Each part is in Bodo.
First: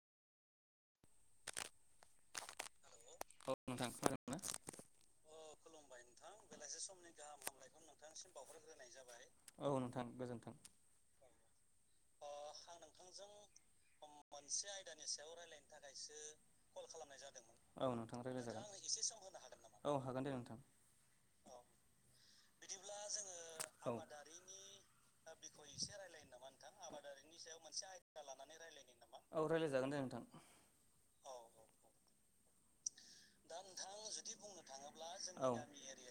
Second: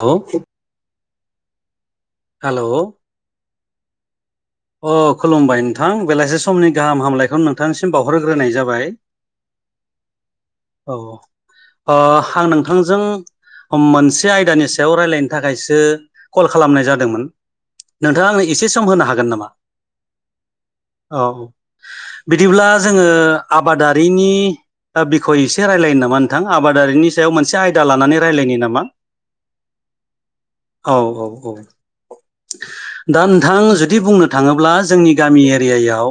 खौ हेल' औ नोंथां ना अ खुलुमबाय नोंथां बेलासि समनि गाहाम हामलायखौ नोंथांनिसिम बावहरग्रोनाय जाबाय औ नोंथां गोजोन्थों औ ओ आं नोंथांजों मोनसे आयदानि सायाव रायलायनो थाखायसो कल खालामनाय जादोंमोन। औ नोंथां नोंथाङा आंनो रायज्लाय एसे सम होनो हागोन जागोन नामा? औ हागोन दे नोंथां औ बिदिब्ला जोङो औ आबादारिनि ओ खौ एसे रायलायनो नामा नोंथां आबादारिनि सायाव मोनसे आयदा लानानै रायजलायनि नामा औ रायज्लायजागोन दे नोंथां औ औ औ दा नोंथां जुदि बुंनो थांङोब्ला जोंनि गामि औ एरियायाव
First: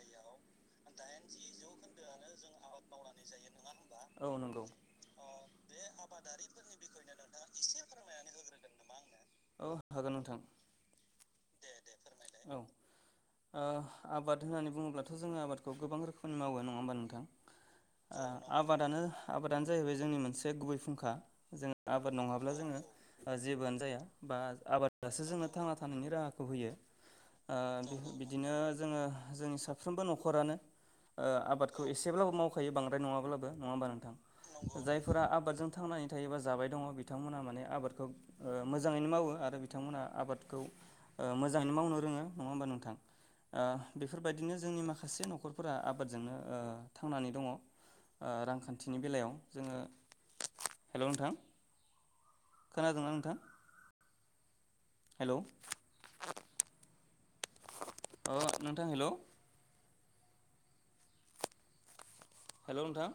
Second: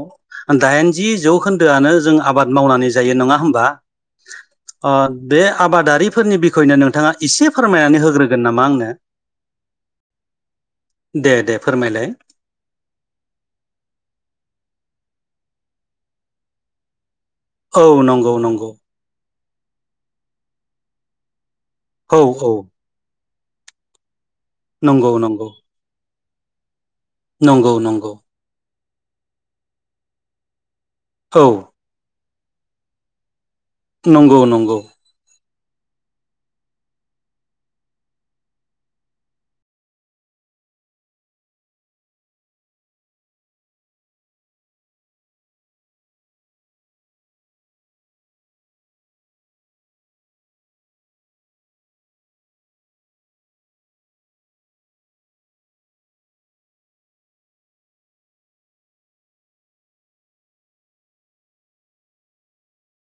दाइनजि जौखोन्दोआनो जों आबाद मावनानै जायो नङा होमबा? औ नंगौ बे आबादारिफोरनि बिखयनो नोंथाङा एसे फोरमायनानै होग्रोगोन नामा आंनो औ हागोन नोंथां दे दे फोरमाय मेले औ ओ आबाद होननानै बुङोब्लाथ' जोङो आबादखौ गोबां रोखोमनि मावो नङा होमबा नोंथां? औ ओ नंगौ नंगौ। आबादानो आबादानो जाहैबाय जोंनि मोनसे गुबै फुंखा जों आबाद औ औ नङाब्ला जोङो जेबोआनो जाया। बा नंगौ आबादासो जोंनो नंगौ थांना थानायनि राहा खौ होयो। नंगौ नंगौ ओ बिदिनो। जोङो जोंनि साफ्रोमबो नखरानो ओ औ आबादखौ एसेब्लाबो माव [unintelligible] बांद्राय नङाब्लाबो नङा होबा नोंथां नंगौ नंगौ जायफोरा आबादजों थांनानै थायोबा जा बाय दङ बिथांमोना माने आबादखौ ओ मोजाङैनो मावो आरो बिथांमोना आबादखौ ओ मो जाङैनो मावनो रोङो नङा होमबा नोंथां ओ बेफोरबायदिनो जोंनि माखासे नखरफोरा आबादजोंनो ओ थांनानै दङ ओ रांखान्थिनि बेलायाव जोङो हेलौ नोंथां खोनादोंना नोंथां? हेलौ। अ नोंथां हेलौ। हेलौ नोंथां।